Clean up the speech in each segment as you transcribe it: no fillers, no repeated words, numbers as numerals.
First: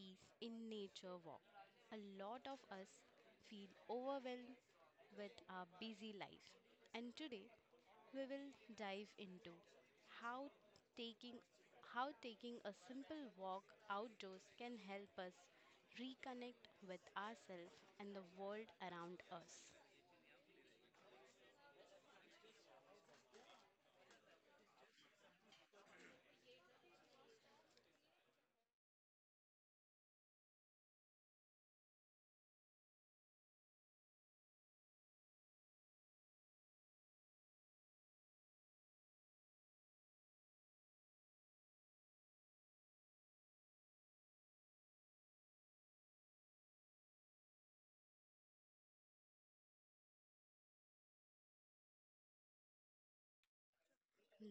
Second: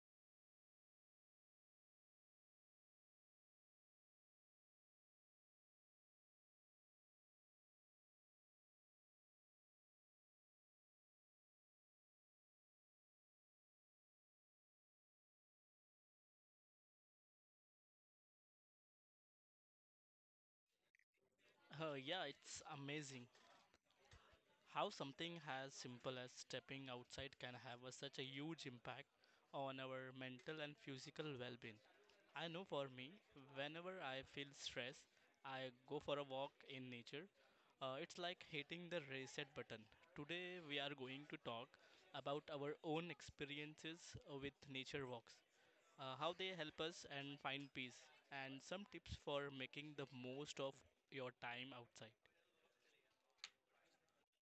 peace in nature walk. A lot of us feel overwhelmed with our busy life, and today we will dive into how taking how taking a simple walk outdoors can help us reconnect with ourselves and the world around us. Yeah, it's amazing how something as simple as stepping outside can have such a huge impact on our mental and physical well being. I know for me, whenever I feel stress, I go for a walk in nature. It's like hitting the reset button. Today, we are going to talk about our own experiences with nature walks, how they help us and find peace, and some tips for making the most of your time outside.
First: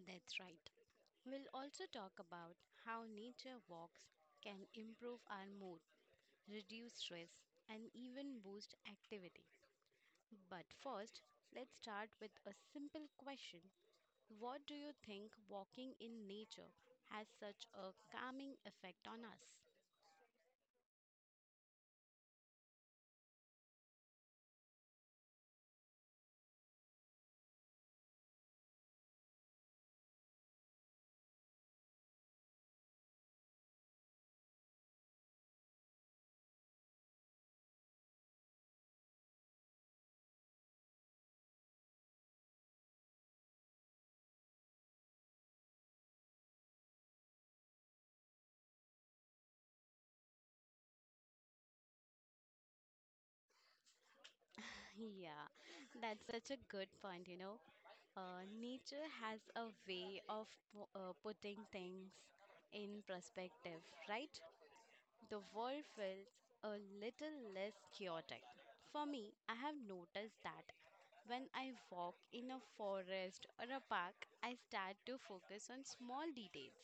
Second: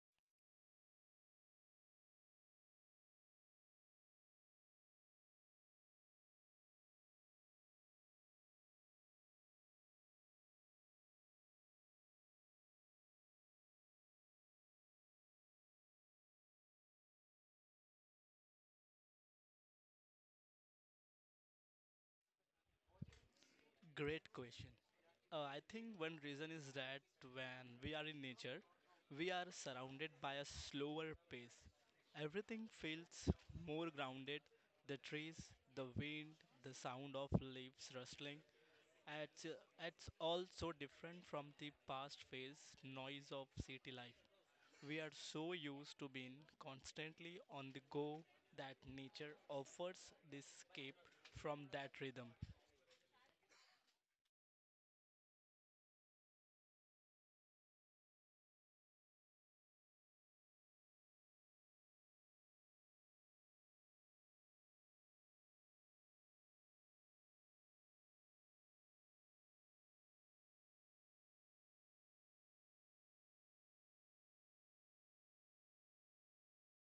That's right. We'll also talk about how nature walks can improve our mood, reduce stress, and even boost activity. But first, let's start with a simple question: What do you think walking in nature has such a calming effect on us? Great question. I think one reason is that when we are in nature, we are surrounded by a slower pace. Everything feels more grounded the trees, the wind, the sound of leaves rustling. It's, uh, it's all so different from the past phase noise of city life. We are so used to being constantly on the go that nature offers this escape from that rhythm. Yeah, that's such a good point. Nature has a way of putting things in perspective, right? The world feels a little less chaotic. For me, I have noticed that when I walk in a forest or a park, I start to focus on small details.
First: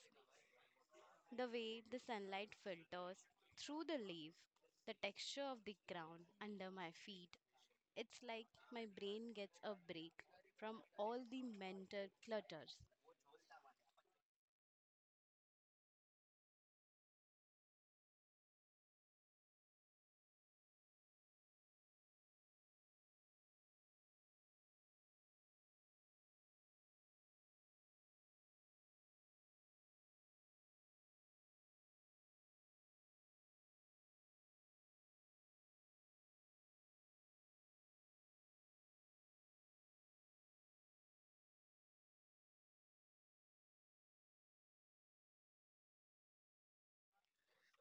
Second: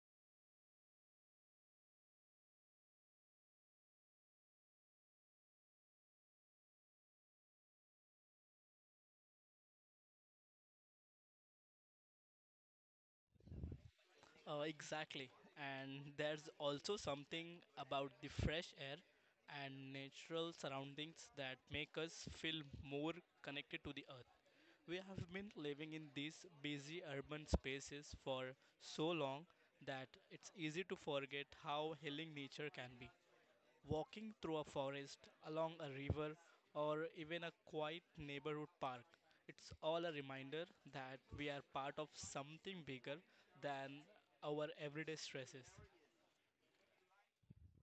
The way the sunlight filters through the leaves, the texture of the ground under my feet. It's like my brain gets a break from all the mental clutters. Exactly. And there's also something about the fresh air and natural surroundings that make us feel more connected to the earth. We have been living in these busy urban spaces for so long that it's easy to forget how healing nature can be. Walking through a forest, along a river, or even a quiet neighborhood park, it's all a reminder that we are part of something bigger than our everyday stresses.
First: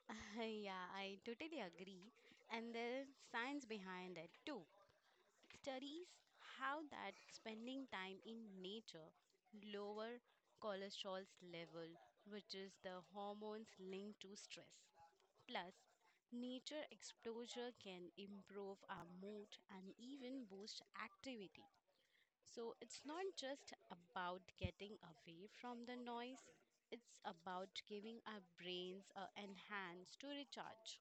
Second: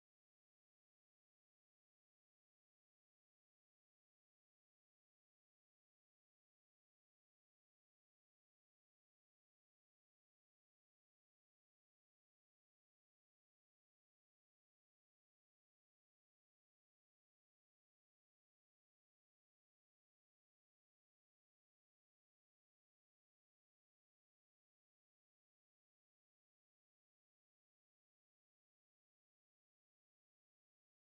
Yeah, I totally agree. And there's science behind it too. Studies how that spending time in nature lower cholesterol level, which is the hormones linked to stress. Plus, nature exposure can improve our mood and even boost activity. So it's not just about getting away from the noise, it's about giving our brains a enhance to recharge.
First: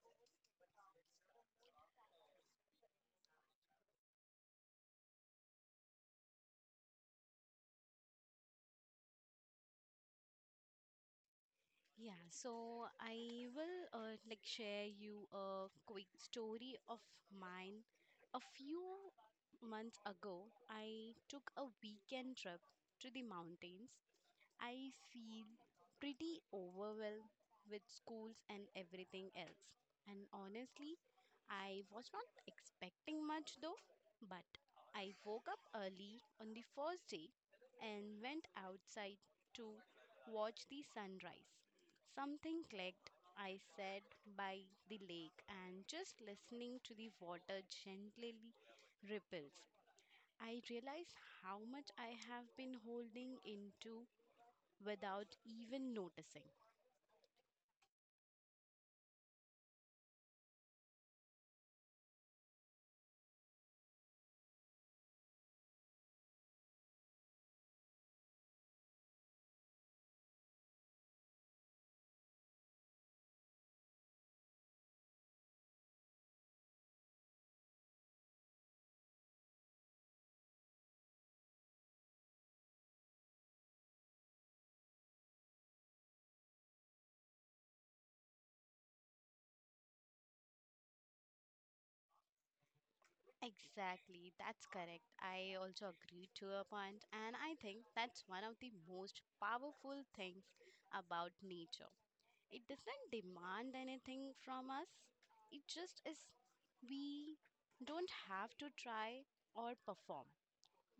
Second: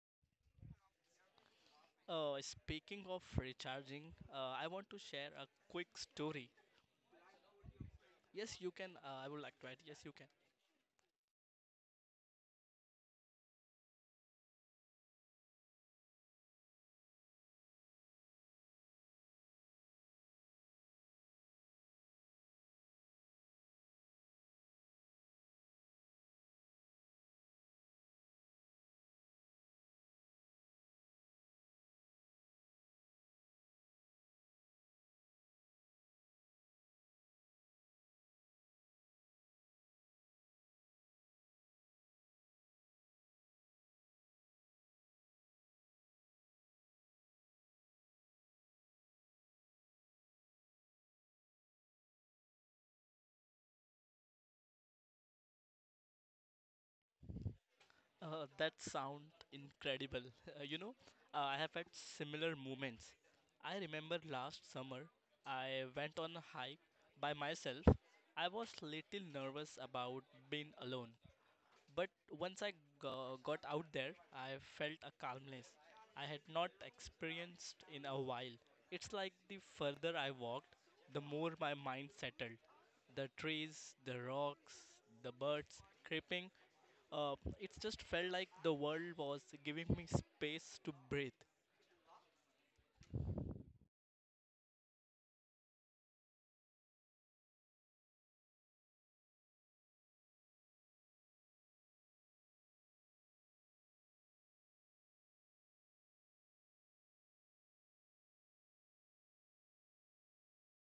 Speaking of recharging, I want to share a quick story. Yes, you can. I would like to add. Yes, you can. Yeah, so I will like share you a quick story of mine. A few months ago, I took a weekend trip to the mountains. I feel pretty overwhelmed with schools and everything else. And honestly, I was not expecting much though, but I woke up early on the first day and went outside to watch the sunrise. Something clicked. I sat by the lake and just listening to the water gently ripples. I realized how much I have been holding into without even noticing. That sound incredible. I have had similar moments. I remember last summer, I went on a hike by myself. I was little nervous about being alone, but once I got out there, I felt a calmness I had not experienced in a while. It's like the further I walked, the more my mind settled. The trees, the rocks, the birds creeping. It just felt like the world was giving me space to breathe. Exactly, that's correct. I also agree to your point, and I think that's one of the most powerful things about nature. It doesn't demand anything from us, it just is. We don't have to try or perform,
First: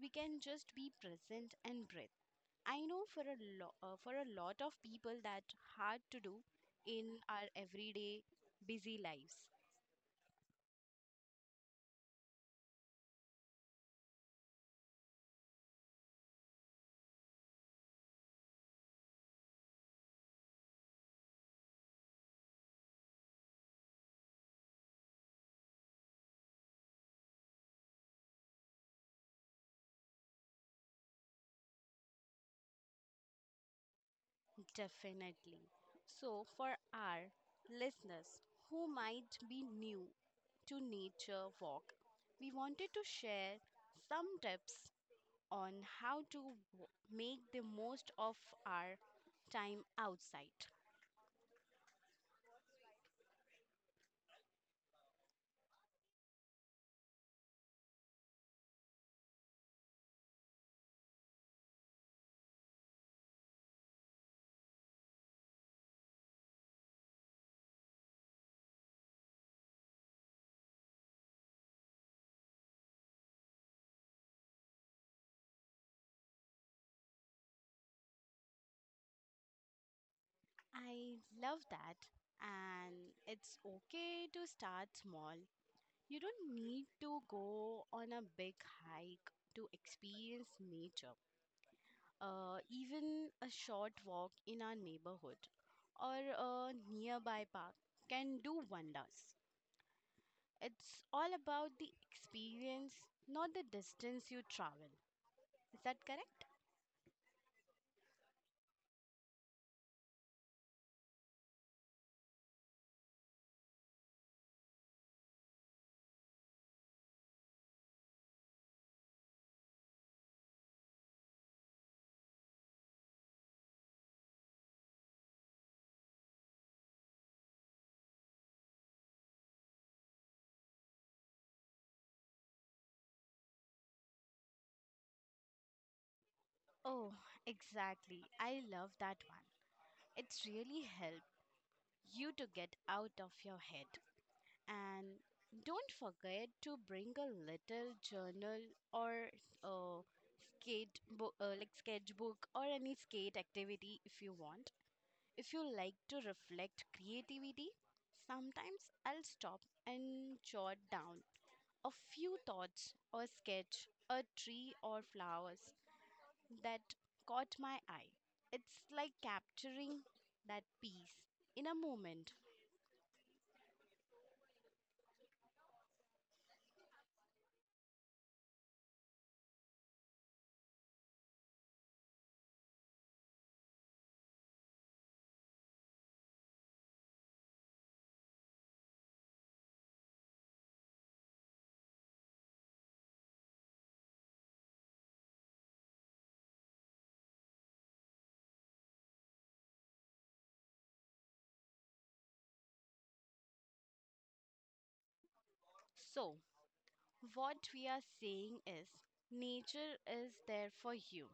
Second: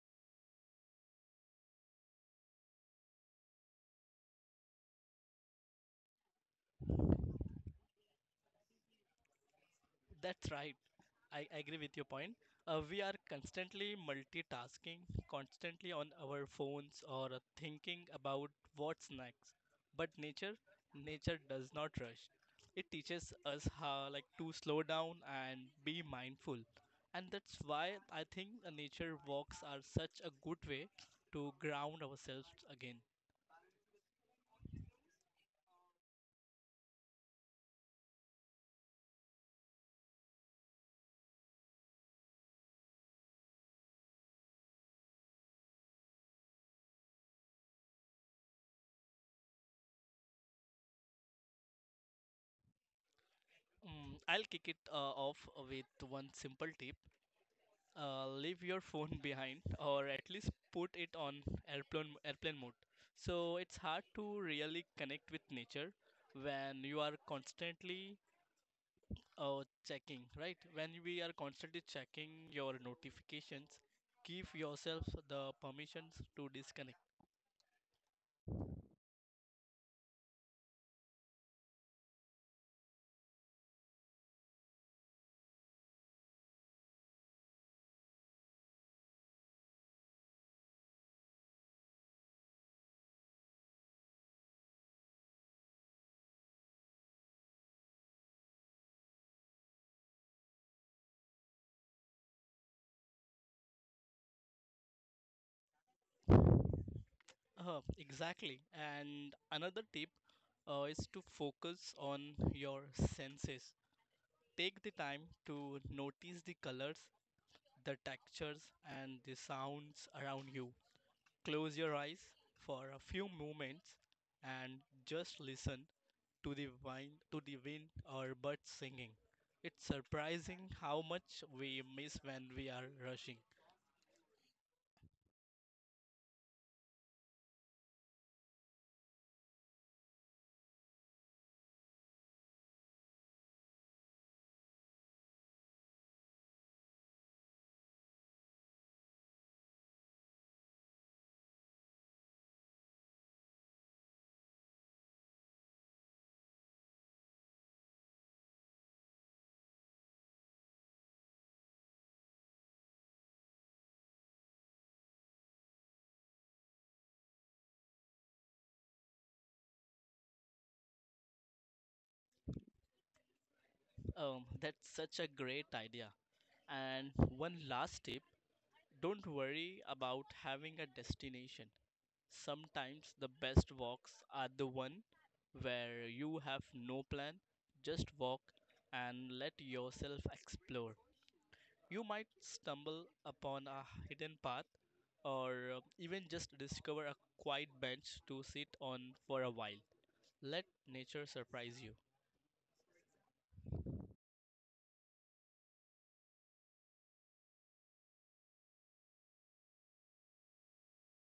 we can just be present and breathe. I know for a lot of people that's hard to do in our everyday busy lives. That's right. I agree with your point. We are constantly multitasking, constantly on our phones or thinking about what's next. But nature, does not rush. It teaches us how like to slow down and be mindful. And that's why I think the nature walks are such a good way to ground ourselves again. Definitely. So, for our listeners who might be new to nature walk, we wanted to share some tips on how to make the most of our time outside. I'll kick it off with one simple tip. Leave your phone behind or at least put it on airplane mode so it's hard to really connect with nature when you are constantly checking right when we are constantly checking your notifications give yourself the permissions to disconnect I love that, and it's okay to start small. You don't need to go on a big hike to experience nature. Even a short walk in our neighborhood or a nearby park can do wonders. It's all about the experience, not the distance you travel. Is that correct? uh, exactly and another tip is to focus on your senses take the time to notice the colors the textures and the sounds around you. Close your eyes for a few moments and just listen to the wind or birds singing. It's surprising how much we miss when we are rushing. Oh, exactly. I love that one. It's really help you to get out of your head. And don't forget to bring a little journal or a skate bo- like sketchbook or any skate activity if you want. If you like to reflect creativity, sometimes I'll stop and jot down a few thoughts or sketch a tree or flowers that caught my eye. It's like capturing that piece in a moment. That's such a great idea. And one last tip don't worry about having a destination. Sometimes the best walks are the one where you have no plan, just walk and let yourself explore. You might stumble upon a hidden path or even just discover a quiet bench to sit on for a while. Let nature surprise you. So, what we are saying is nature is there for you,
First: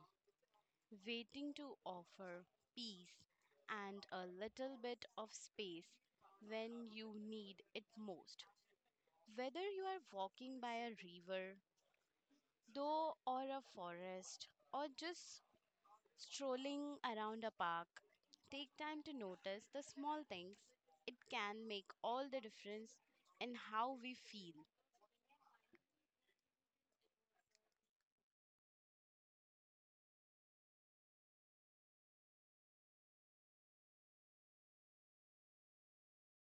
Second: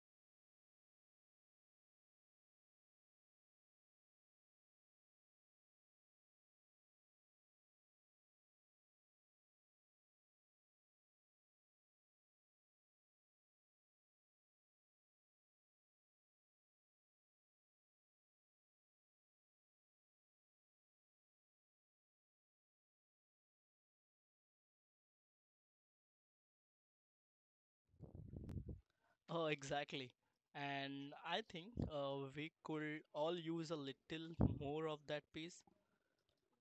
waiting to offer peace and a little bit of space when you need it most. Whether you are walking by a river, though, or a forest, or just strolling around a park, take time to notice the small things. It can make all the difference in how we feel. Oh, exactly. And I think we could all use a little more of that peace.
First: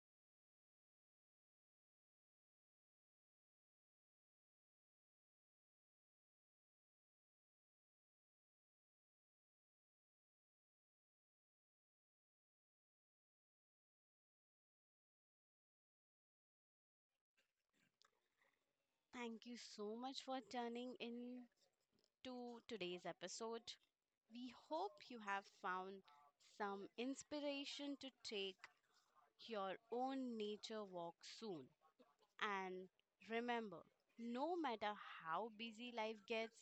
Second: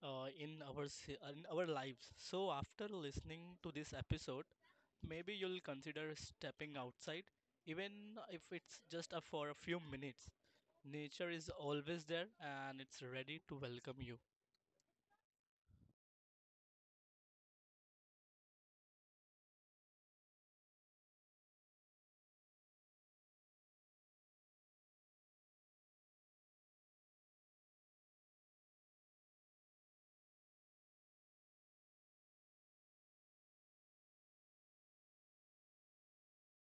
In our lives. So after listening to this episode, maybe you'll consider stepping outside, even if it's just for a few minutes. Nature is always there and it's ready to welcome you. Thank you so much for tuning in to today's episode. We hope you have found some inspiration to take your own nature walk soon. And remember, no matter how busy life gets,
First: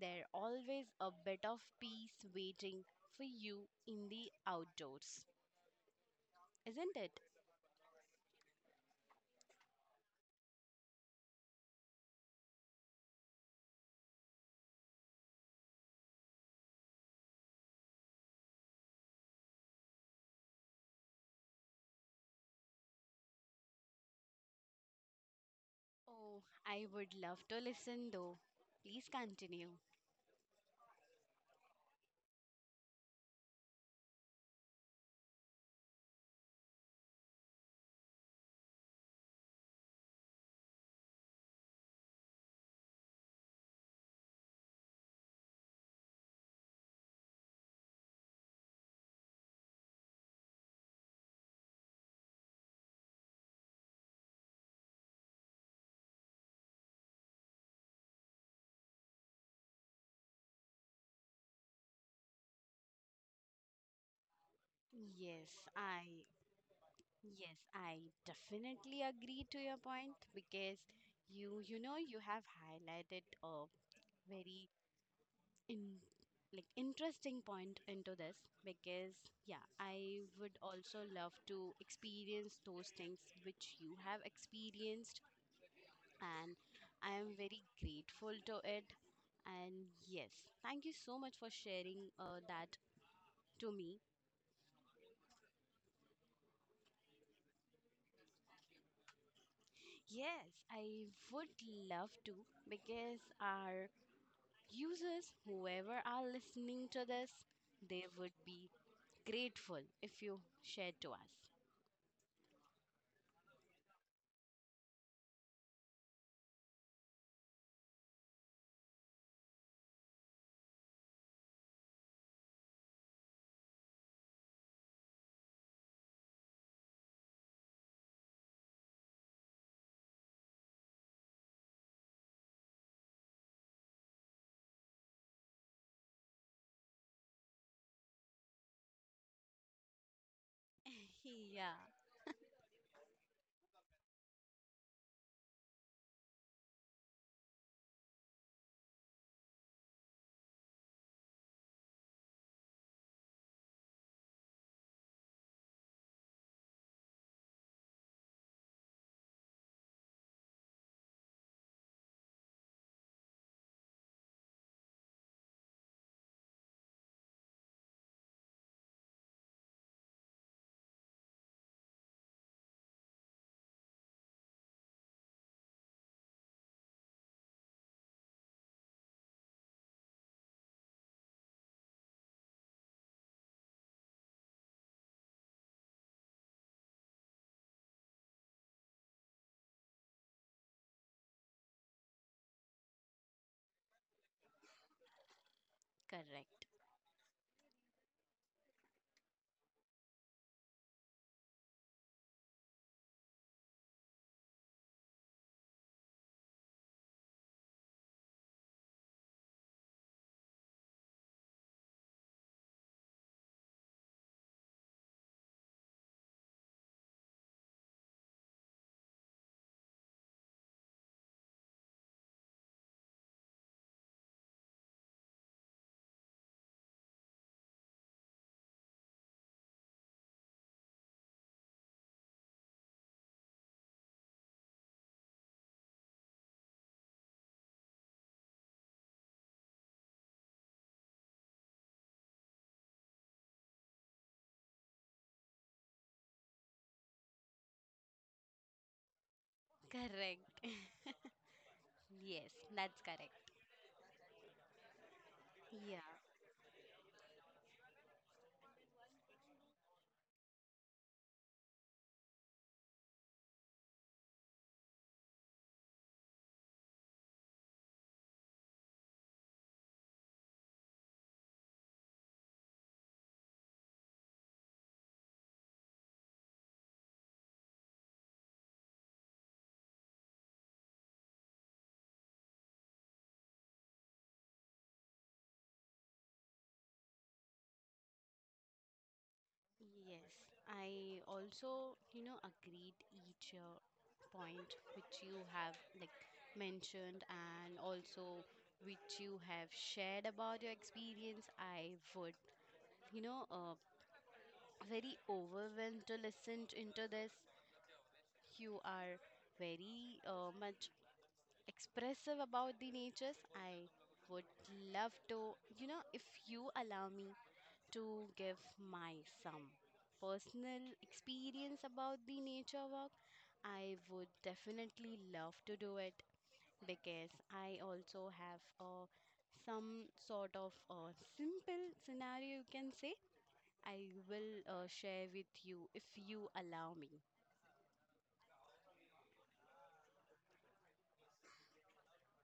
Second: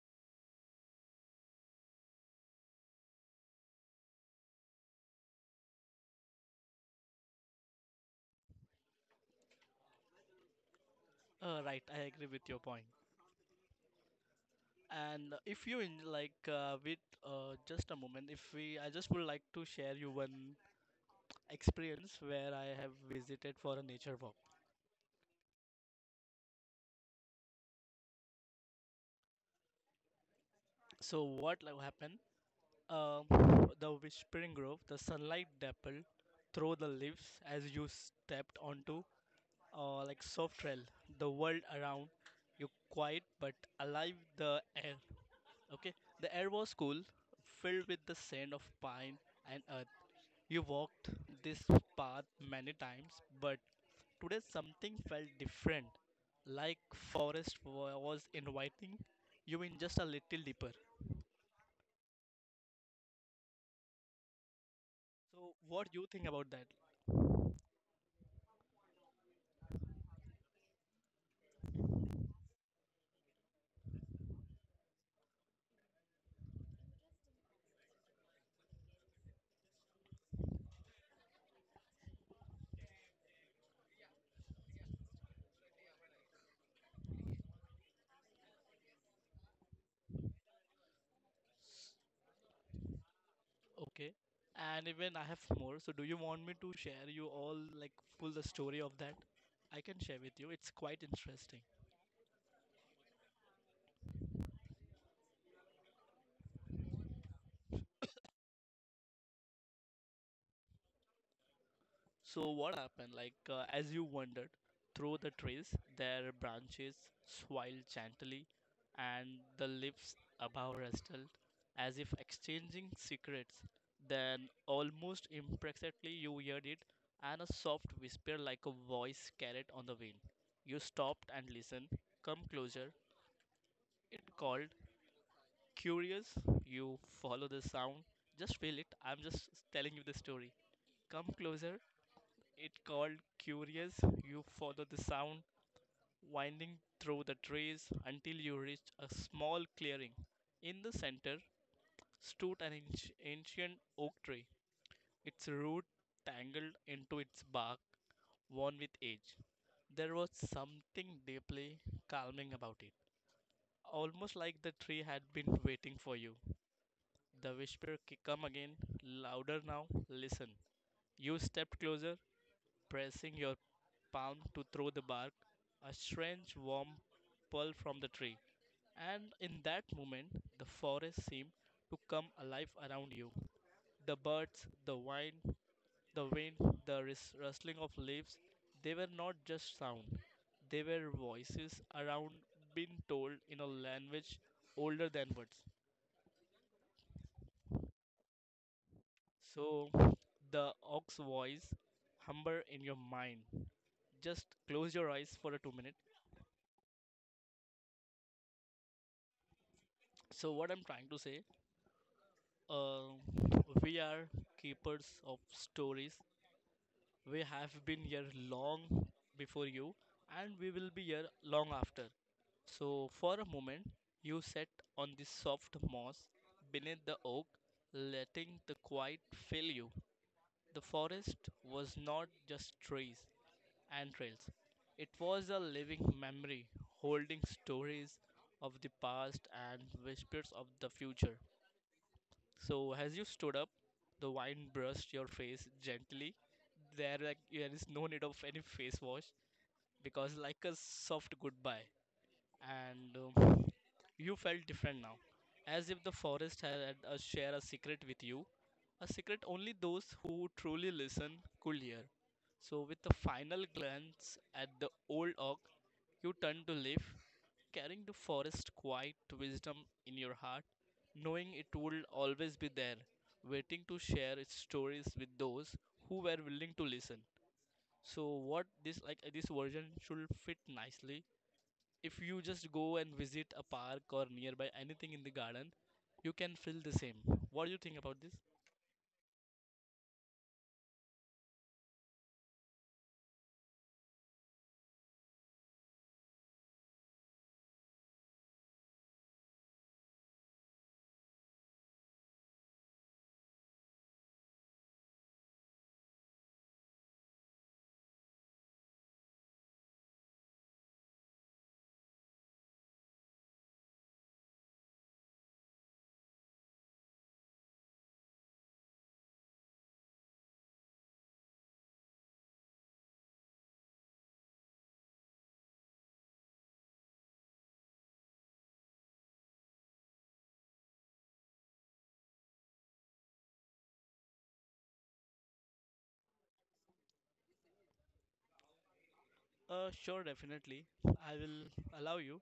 there's always a bit of peace waiting for you in the outdoors, isn't it? Right, I agree with your point. And if you in, like with just a moment, if we, I just would like to share you one experience where I have visited for a nature walk. Oh, I would love to listen though. Please continue. So what like, happened? Um, the whispering grove, the sunlight dappled through the leaves as you stepped onto like soft trail. The world around you quiet but alive. Okay, the air was cool, filled with the scent of pine and earth. You walked this path many times, but today something felt different. Like forest was inviting you in just a little deeper. So, Yes, what do you think I about that? yes, I definitely agree to your point because you have highlighted a very in like interesting point into this, because yeah, I would also love to experience those things which you have experienced, and I am very grateful to it. And yes, thank you so much for sharing that to me. Okay. And even I have more. So do you want me to share you all like full the story of that? I can share with you. Yes, It's I quite interesting. would love to, because our users, whoever are listening to this, they would be grateful if you share to us. So what happened? Like as you wandered through the trees, their branches swayed gently, and the leaves above rustled, as if exchanging secrets. Then almost imperceptibly you heard it, and a soft whisper like a voice carried on the wind. You stopped and listened. Come closer, it called curious, you follow the sound, just feel it. I'm just telling you the story. Come closer. Yeah. It called curious. You follow the sound, winding through the trees until you reach a small clearing. In the center stood an ancient oak tree, its root tangled into its bark, worn with age. There was something deeply calming about it, almost like the tree had been waiting for you. The whisper come again, louder now. Listen. You stepped closer, pressing your palm to throw the bark, a strange warm pull from the tree. And in that moment, the forest seemed to come alive around you. The birds, the wind, the rustling of leaves, they were not just sound. They were voices around being told in a language older than words. Correct. So the ox voice humber in your mind. Just close your eyes for a 2 minute. So what I'm trying to say, uh, we are keepers of stories. We have been here long before you, and we will be here long after. So for a moment, you sat on the soft moss beneath the oak, letting the quiet fill you. The forest was not just trees and trails, it was a living memory holding stories of the past and whispers of the future. So, as you stood up, the wind brushed your face gently. There, there is no need of any face wash because, Correct. like a soft goodbye, Yes, that's and correct. You felt different now, as Yeah. if the forest had a share a secret with you, a secret only those who truly listen could hear. So, with a final glance at the old oak, you turned to leave, carrying the forest quiet wisdom in your heart, knowing it would always be there, waiting to share its stories with those who were willing to listen. So, what this this version should fit nicely if you just go and visit a park or nearby anything in the garden you can feel the same what do you think about this Yes. I also, agreed each point which you have like mentioned, and also which you have shared about your experience. I would, you know, uh, very overwhelmed to listen to, into this. You are very much expressive about the natures. I would love to, if you allow me to give my some personal experience about the nature walk, I would definitely love to do it, because I also have a some sort of a simple scenario you can say. I will share with you if you allow me. Sure, definitely. I will allow you.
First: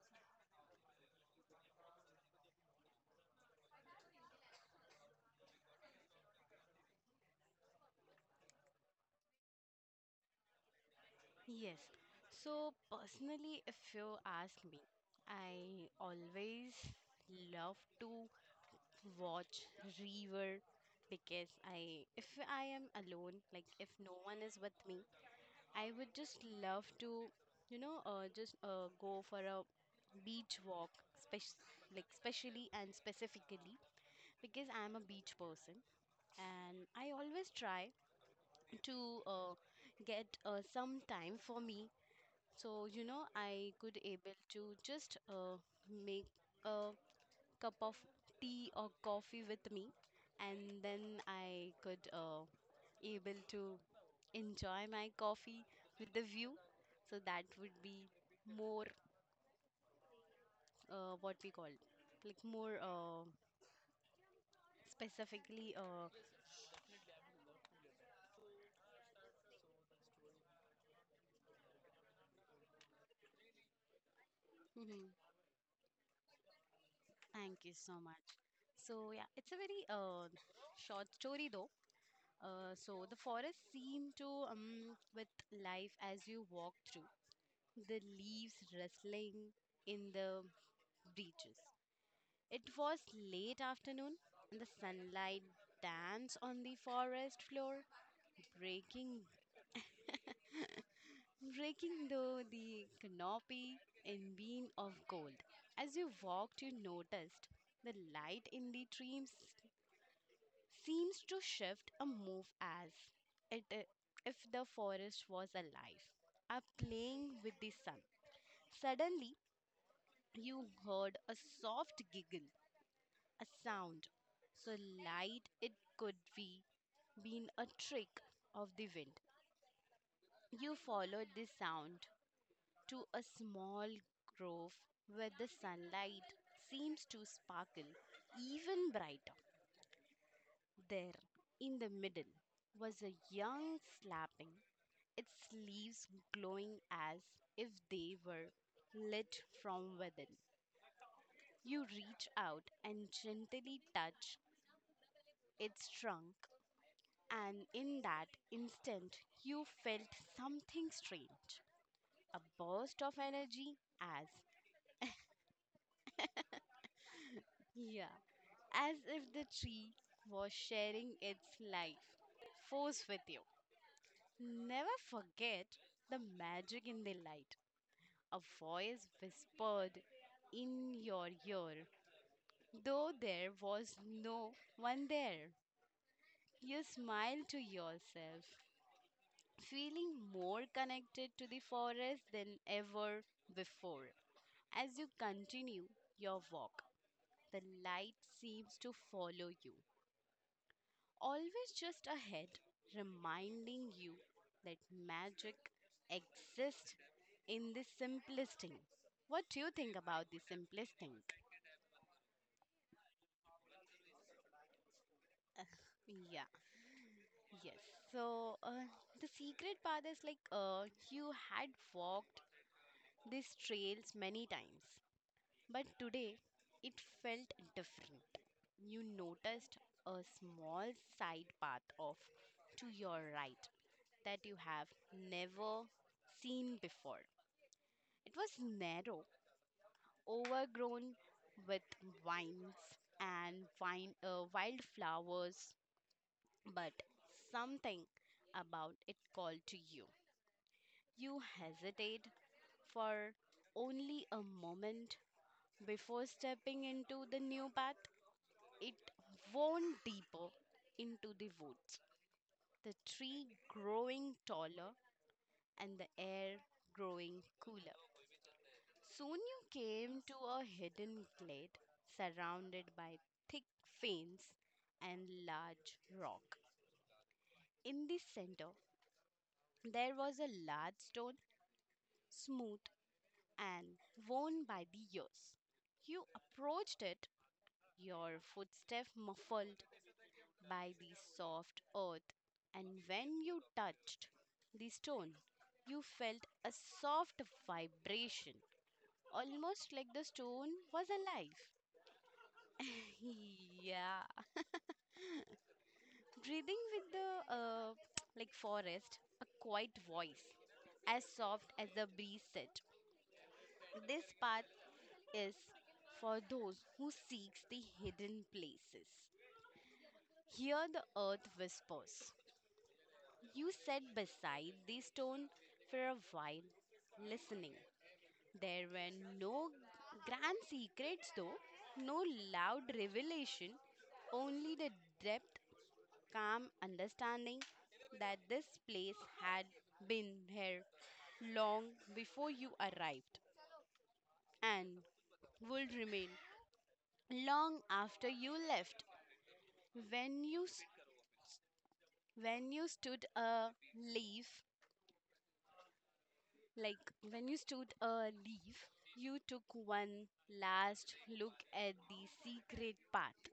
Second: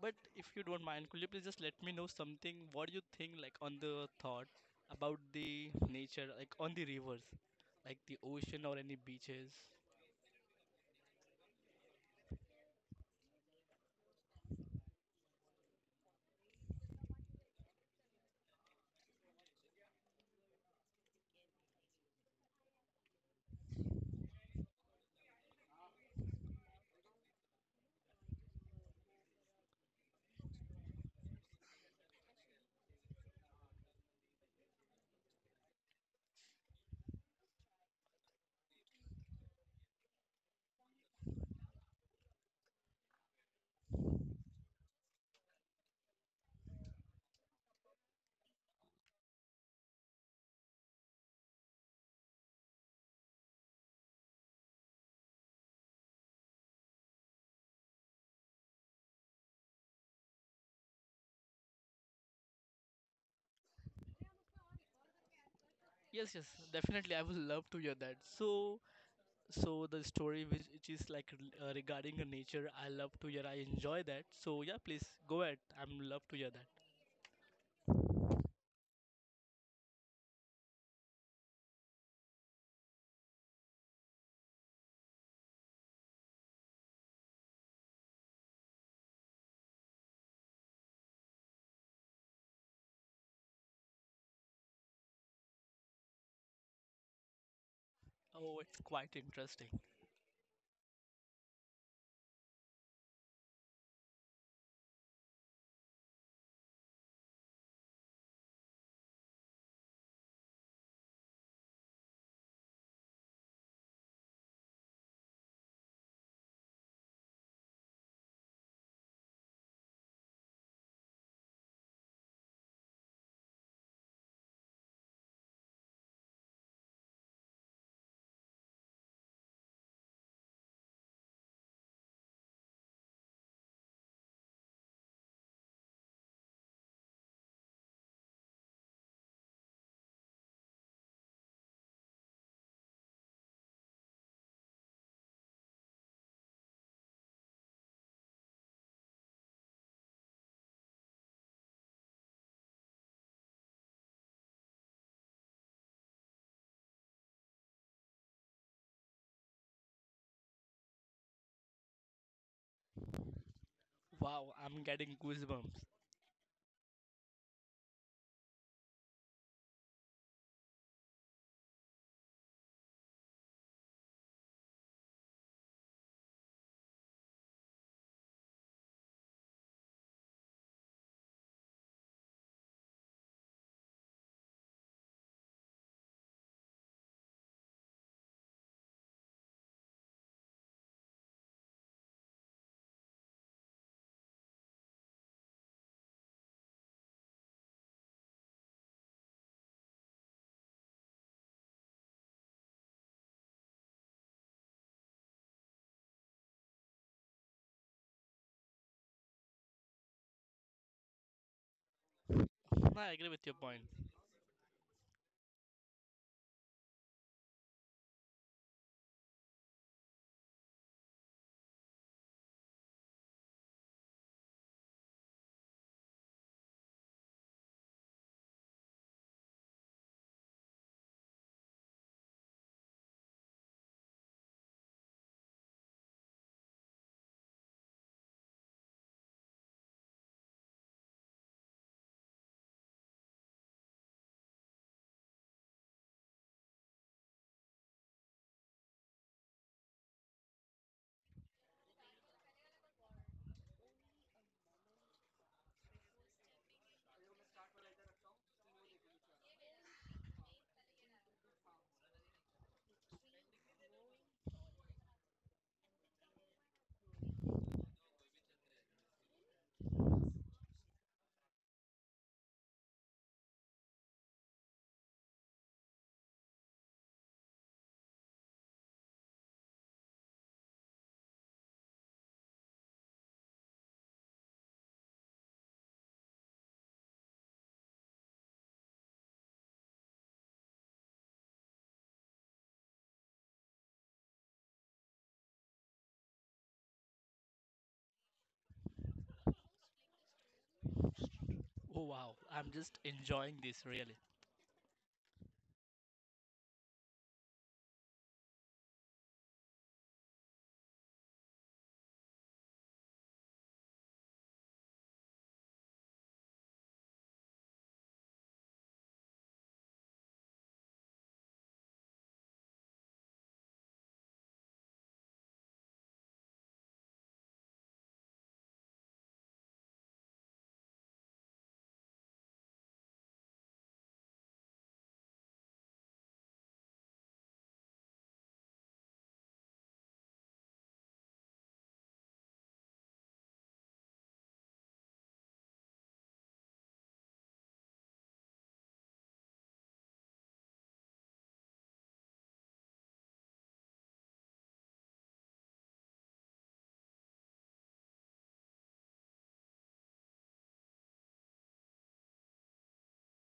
But if you don't mind, could you please just let me know something? What do you think, like, on the thought about the nature, like, on the rivers, like the ocean or any beaches? Yes. So, personally, if you ask me, I always love to watch river because if I am alone, like if no one is with me, I would just love to, just go for a beach walk, spec- like specially and specifically, because I am a beach person, and I always try to get some time for me, so I could able to just make a cup of tea or coffee with me, and then I could able to enjoy my coffee with the view, so that would be more, what we call, like more, specifically, Yes, yes, definitely, I would love to hear that so so the story which is like regarding the nature, I love to hear. I enjoy that. So yeah, please mhm. go ahead. I'm love to hear that. Thank you so much. So yeah, it's a very short story though. So the forest seemed to, with life as you walked through, the leaves rustling in the breaches. It was late afternoon, and the sunlight danced on the forest floor, Oh, it's breaking quite interesting. breaking though the canopy in beam of gold. As you walked, you noticed the light in the trees seems to shift a move as if the forest was alive are playing with the sun. Suddenly, you heard a soft giggle, a sound so light it could be been a trick of the wind. You followed the sound to a small grove where the sunlight seems to sparkle even brighter. There in the middle was a young slapping its leaves, glowing as if they were lit from within. You reach out and gently touch its trunk, and in that instant, you felt something strange, a burst of energy, as, Wow, I'm getting goosebumps. yeah, as if the tree was sharing its life force with you. "Never forget the magic in the light," a voice whispered in your ear. Though there was no one there, you smile to yourself, feeling more connected to the forest than ever before. As you continue your walk, the light seems to follow you, always just ahead, reminding you that magic exists in the simplest thing. What do you think about the simplest thing? I agree with your point. Yeah. Yes. So the secret path is like, you had walked these trails many times, but today it felt different. You noticed a small side path off to your right that you have never seen before. It was narrow, overgrown with vines and wildflowers, but something about it called to you. You hesitate for only a moment before stepping into the new path. It wound deeper into the woods, the tree growing taller and the air growing cooler. Soon you came to a hidden glade surrounded by thick ferns and large rock. In the center, there was a large stone, smooth and worn by the years. You approached it, your footstep muffled by the soft earth, and when you touched the stone, you felt a soft vibration, almost like the stone was alive. Oh, wow, I'm just enjoying this really. Yeah. Breathing with the like forest, a quiet voice, as soft as the breeze said. "This path is for those who seeks the hidden places. Here the earth whispers." You sat beside the stone for a while, listening. There were no grand secrets, though, no loud revelation, only the depth, calm understanding that this place had been here long before you arrived and would remain long after you left. When when you stood a leaf, like when you stood a leaf, you took one last look at the secret path,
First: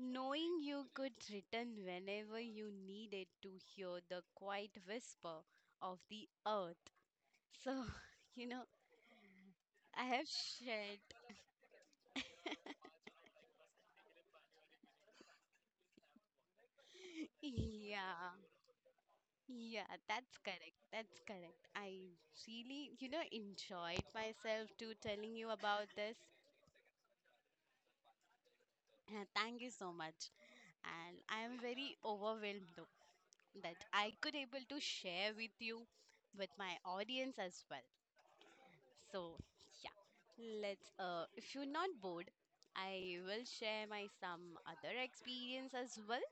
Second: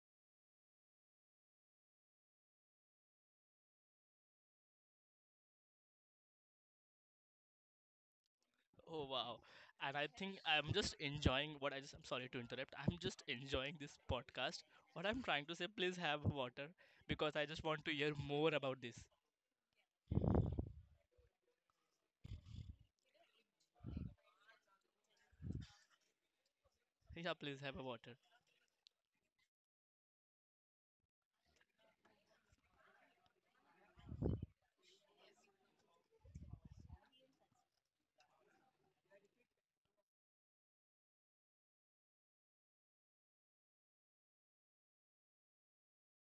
knowing you could return whenever you needed to hear the quiet whisper of the earth. So, you know, Oh, wow. And I I have think I'm just shared. enjoying what I just, I'm sorry to interrupt. I'm just enjoying this podcast. What I'm trying to say, please have water because I just want to hear Yeah, more about this. yeah, that's correct. That's correct. I really, enjoyed myself too telling you about this. Yeah, please have a water. Thank you so much. And I am very overwhelmed though that I could able to share with you with my audience as well. So yeah, let's if you're not bored, I will share my some other experience as well.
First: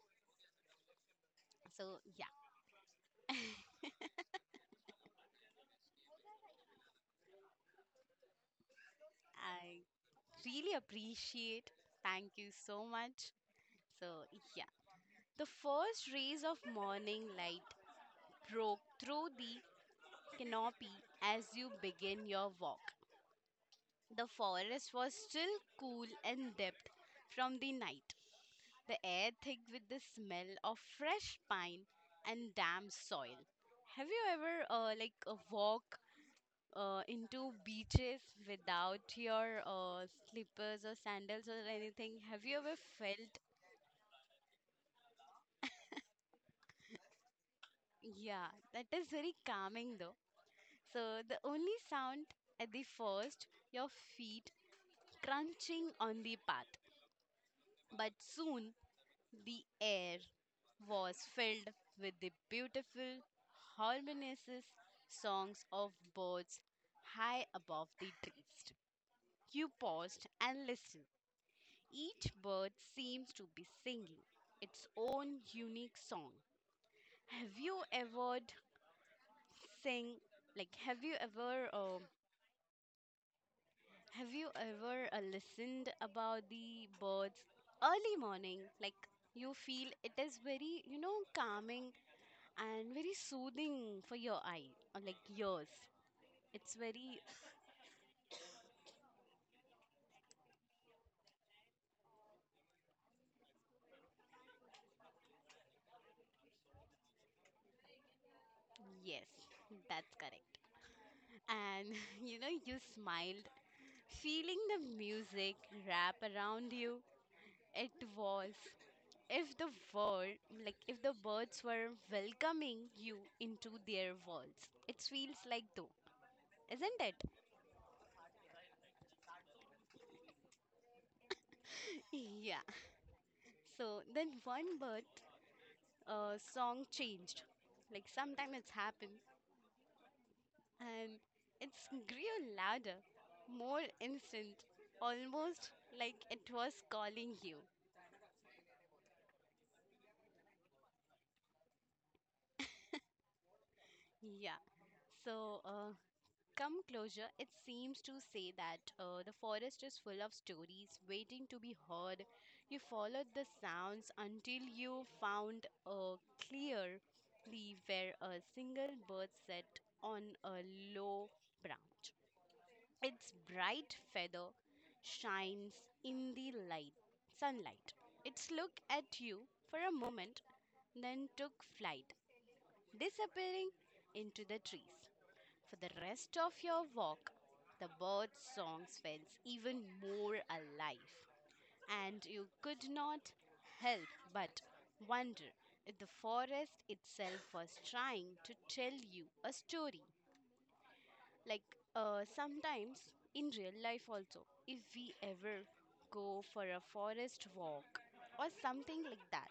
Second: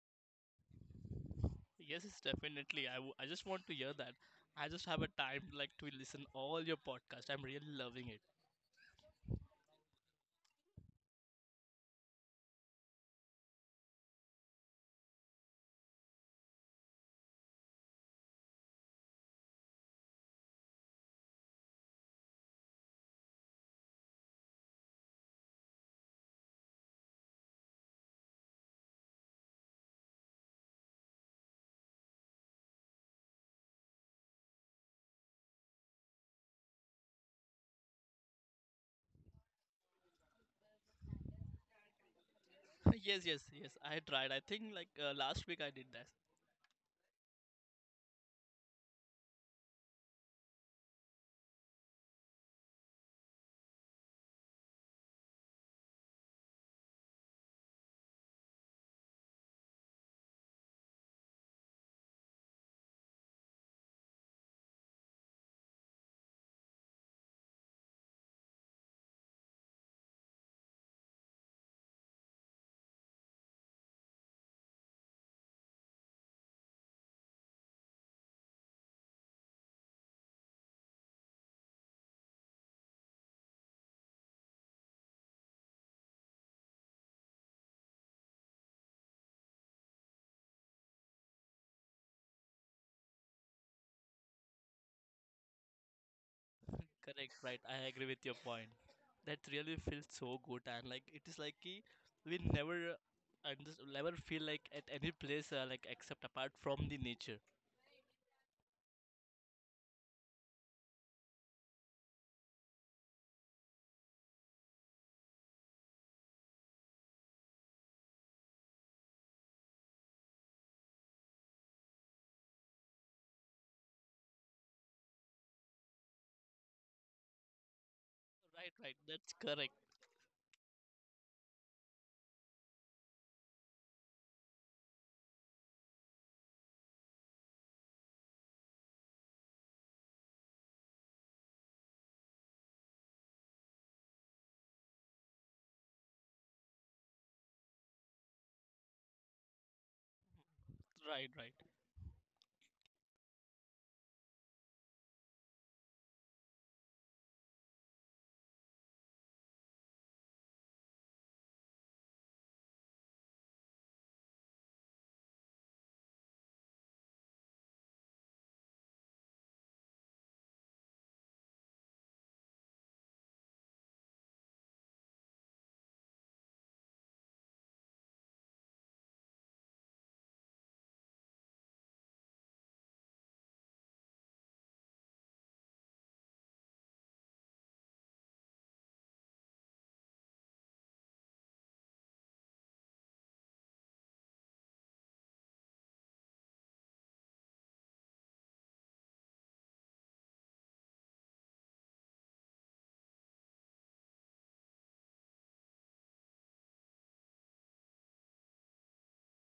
Yes, So yes, yeah, definitely. I just want to hear that. I just have a time like to listen all your podcast. I'm really loving it. I really appreciate. Thank you so much. So yeah, the first rays of morning light broke through the canopy as you begin your walk. The forest was still cool and damp from the night, the air thick with the smell of fresh pine and damp soil. Have you ever walk into beaches without your slippers or sandals or anything? Have you ever Yes, felt? yes, yes. I tried. I think like last week I did that. Yeah, that is very calming though. So the only sound at the first, your feet crunching on the path. But soon the air was filled with the beautiful, harmonious songs of birds high above the trees. You paused and listened. Each bird seems to be singing its own unique song. Have you ever d- Sing, like have you ever listened about the birds early morning, like you feel it is very, you know, calming and very soothing for your eye or like yours. It's very, Correct, right. I agree with your point. That really feels so good, and like it is like ki we never and just never feel like at any place like except apart from the nature. yes, that's correct. And you know, you smiled, feeling the music wrap around you. It was if the world, like if the birds were welcoming you into their worlds. It feels like though, isn't it? Right, right. That's correct. Yeah. So then one bird song changed. Like sometimes it's happened, and it's grew louder, more instant, almost like it was calling you. Right, right. Yeah. So, come closure, it seems to say that the forest is full of stories waiting to be heard. You followed the sounds until you found a clear leaf where a single bird sat on a low branch. Its bright feather shines in the light sunlight. It looked at you for a moment, then took flight, disappearing into the trees. For the rest of your walk, the bird's songs felt even more alive, and you could not help but wonder if the forest itself was trying to tell you a story. Like, sometimes in real life, also, if we ever go for a forest walk or something like that,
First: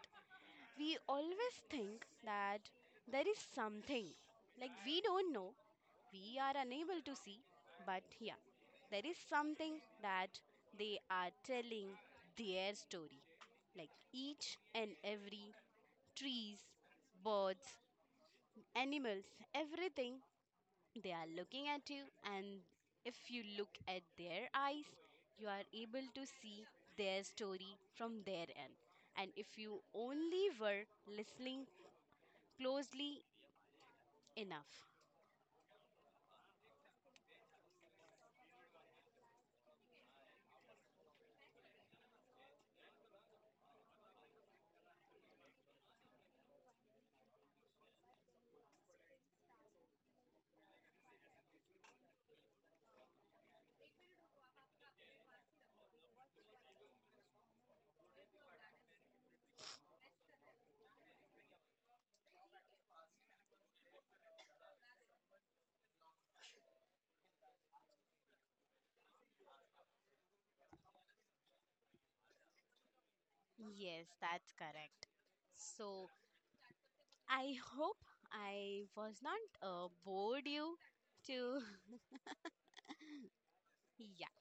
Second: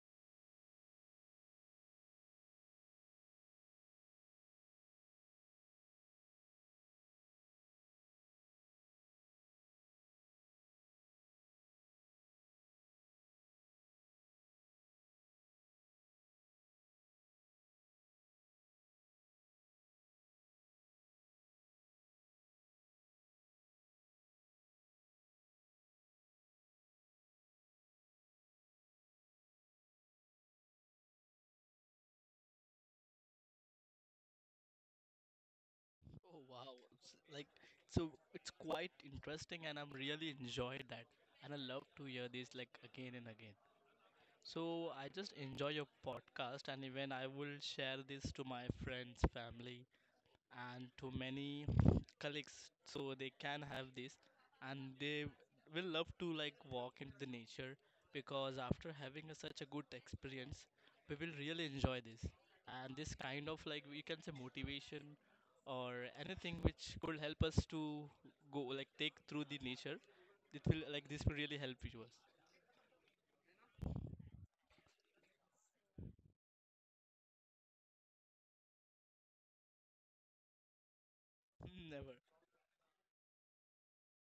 we always think that there is something, like we don't know, we are unable to see, but yeah, there is something that they are telling their story. Like each and every trees, birds, animals, everything, they are looking at you, and if you look at their eyes, you are able to see their story from their end. And if you only were listening closely enough. Oh wow. Like so, it's quite interesting, and I'm really enjoyed that, and I love to hear this like again and again. So I just enjoy your podcast, and even I will share this to my friends, family, and to many colleagues so they can have this and they will love to like walk into the nature because after having such a good experience we will really enjoy this and this kind of like we can say motivation or anything which could help us to go like take through the nature it will like this will really help you us Yes, that's correct. So I hope I was not bored you to never yeah.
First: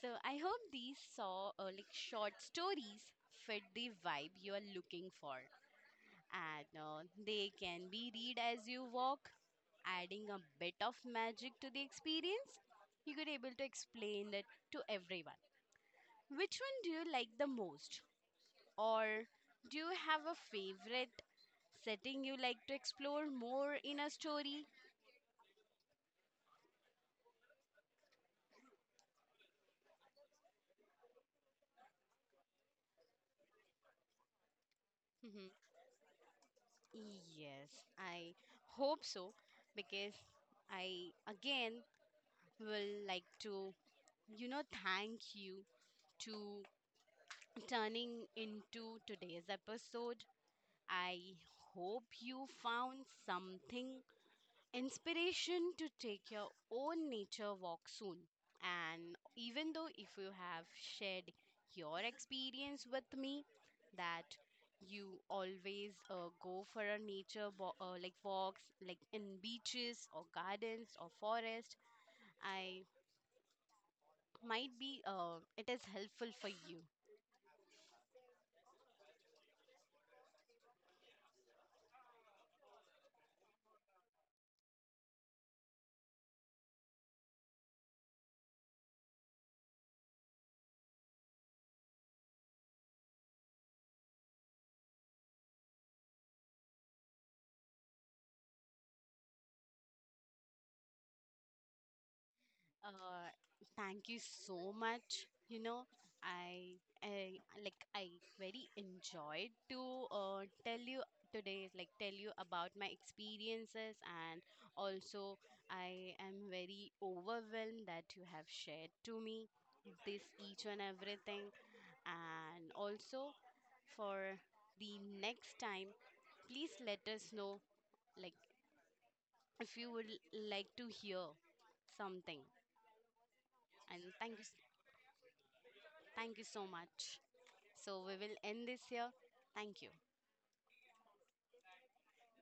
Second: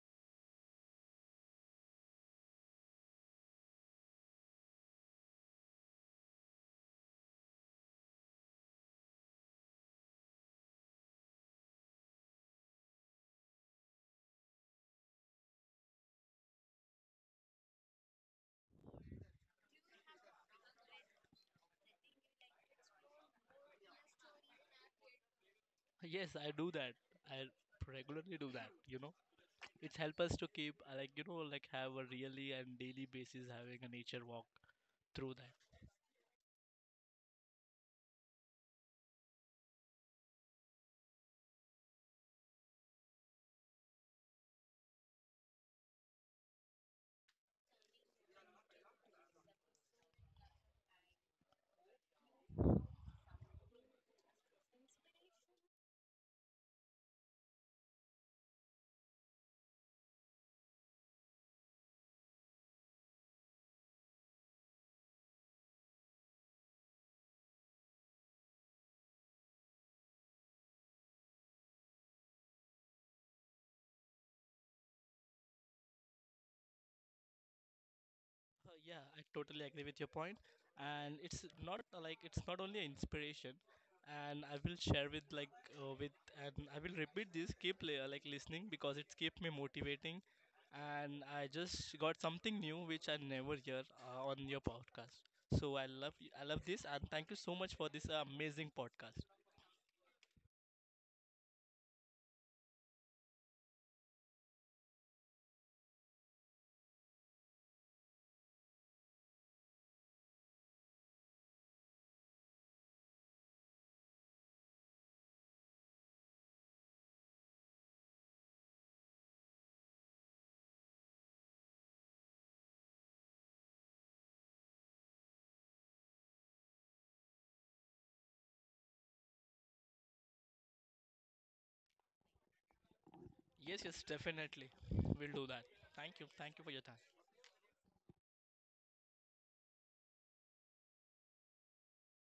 So I hope these saw, like, short stories fit the vibe you are looking for, and they can be read as you walk, adding a bit of magic to the experience. You could able to explain it to everyone. Which one do you like the most? Or do you have a favorite setting you like to explore more in a story? yes I do that I regularly do that you know It's help us to keep like you know like have a really and daily basis having a nature walk through Mhm. that. Yes, I hope so, because I again will like to, you know, thank you to turning into today's episode. I hope you found something inspiration to take your own nature walk soon. And even though if you have shared your experience with me that you always go for a like walks like in beaches or gardens or forest, I might be, it is helpful for you. Yeah, I totally agree with your point, and it's not like it's not only an inspiration, and I will share with uh, with and I will repeat this keep like listening because it's keep me motivating, and I just got something new which I never hear on your podcast. So I love this and thank you so much for this amazing podcast. Uh, thank you so much. You know, I, I very enjoyed to tell you today, like tell you about my experiences, and also I am very overwhelmed that you have shared to me this each and everything, and also for the next time, please let us know, like, if you would like to hear something. Yes, And yes, thank you so. definitely. We'll do that. Thank you. Thank you Thank you so for your time. much. So we will end this here. Thank you.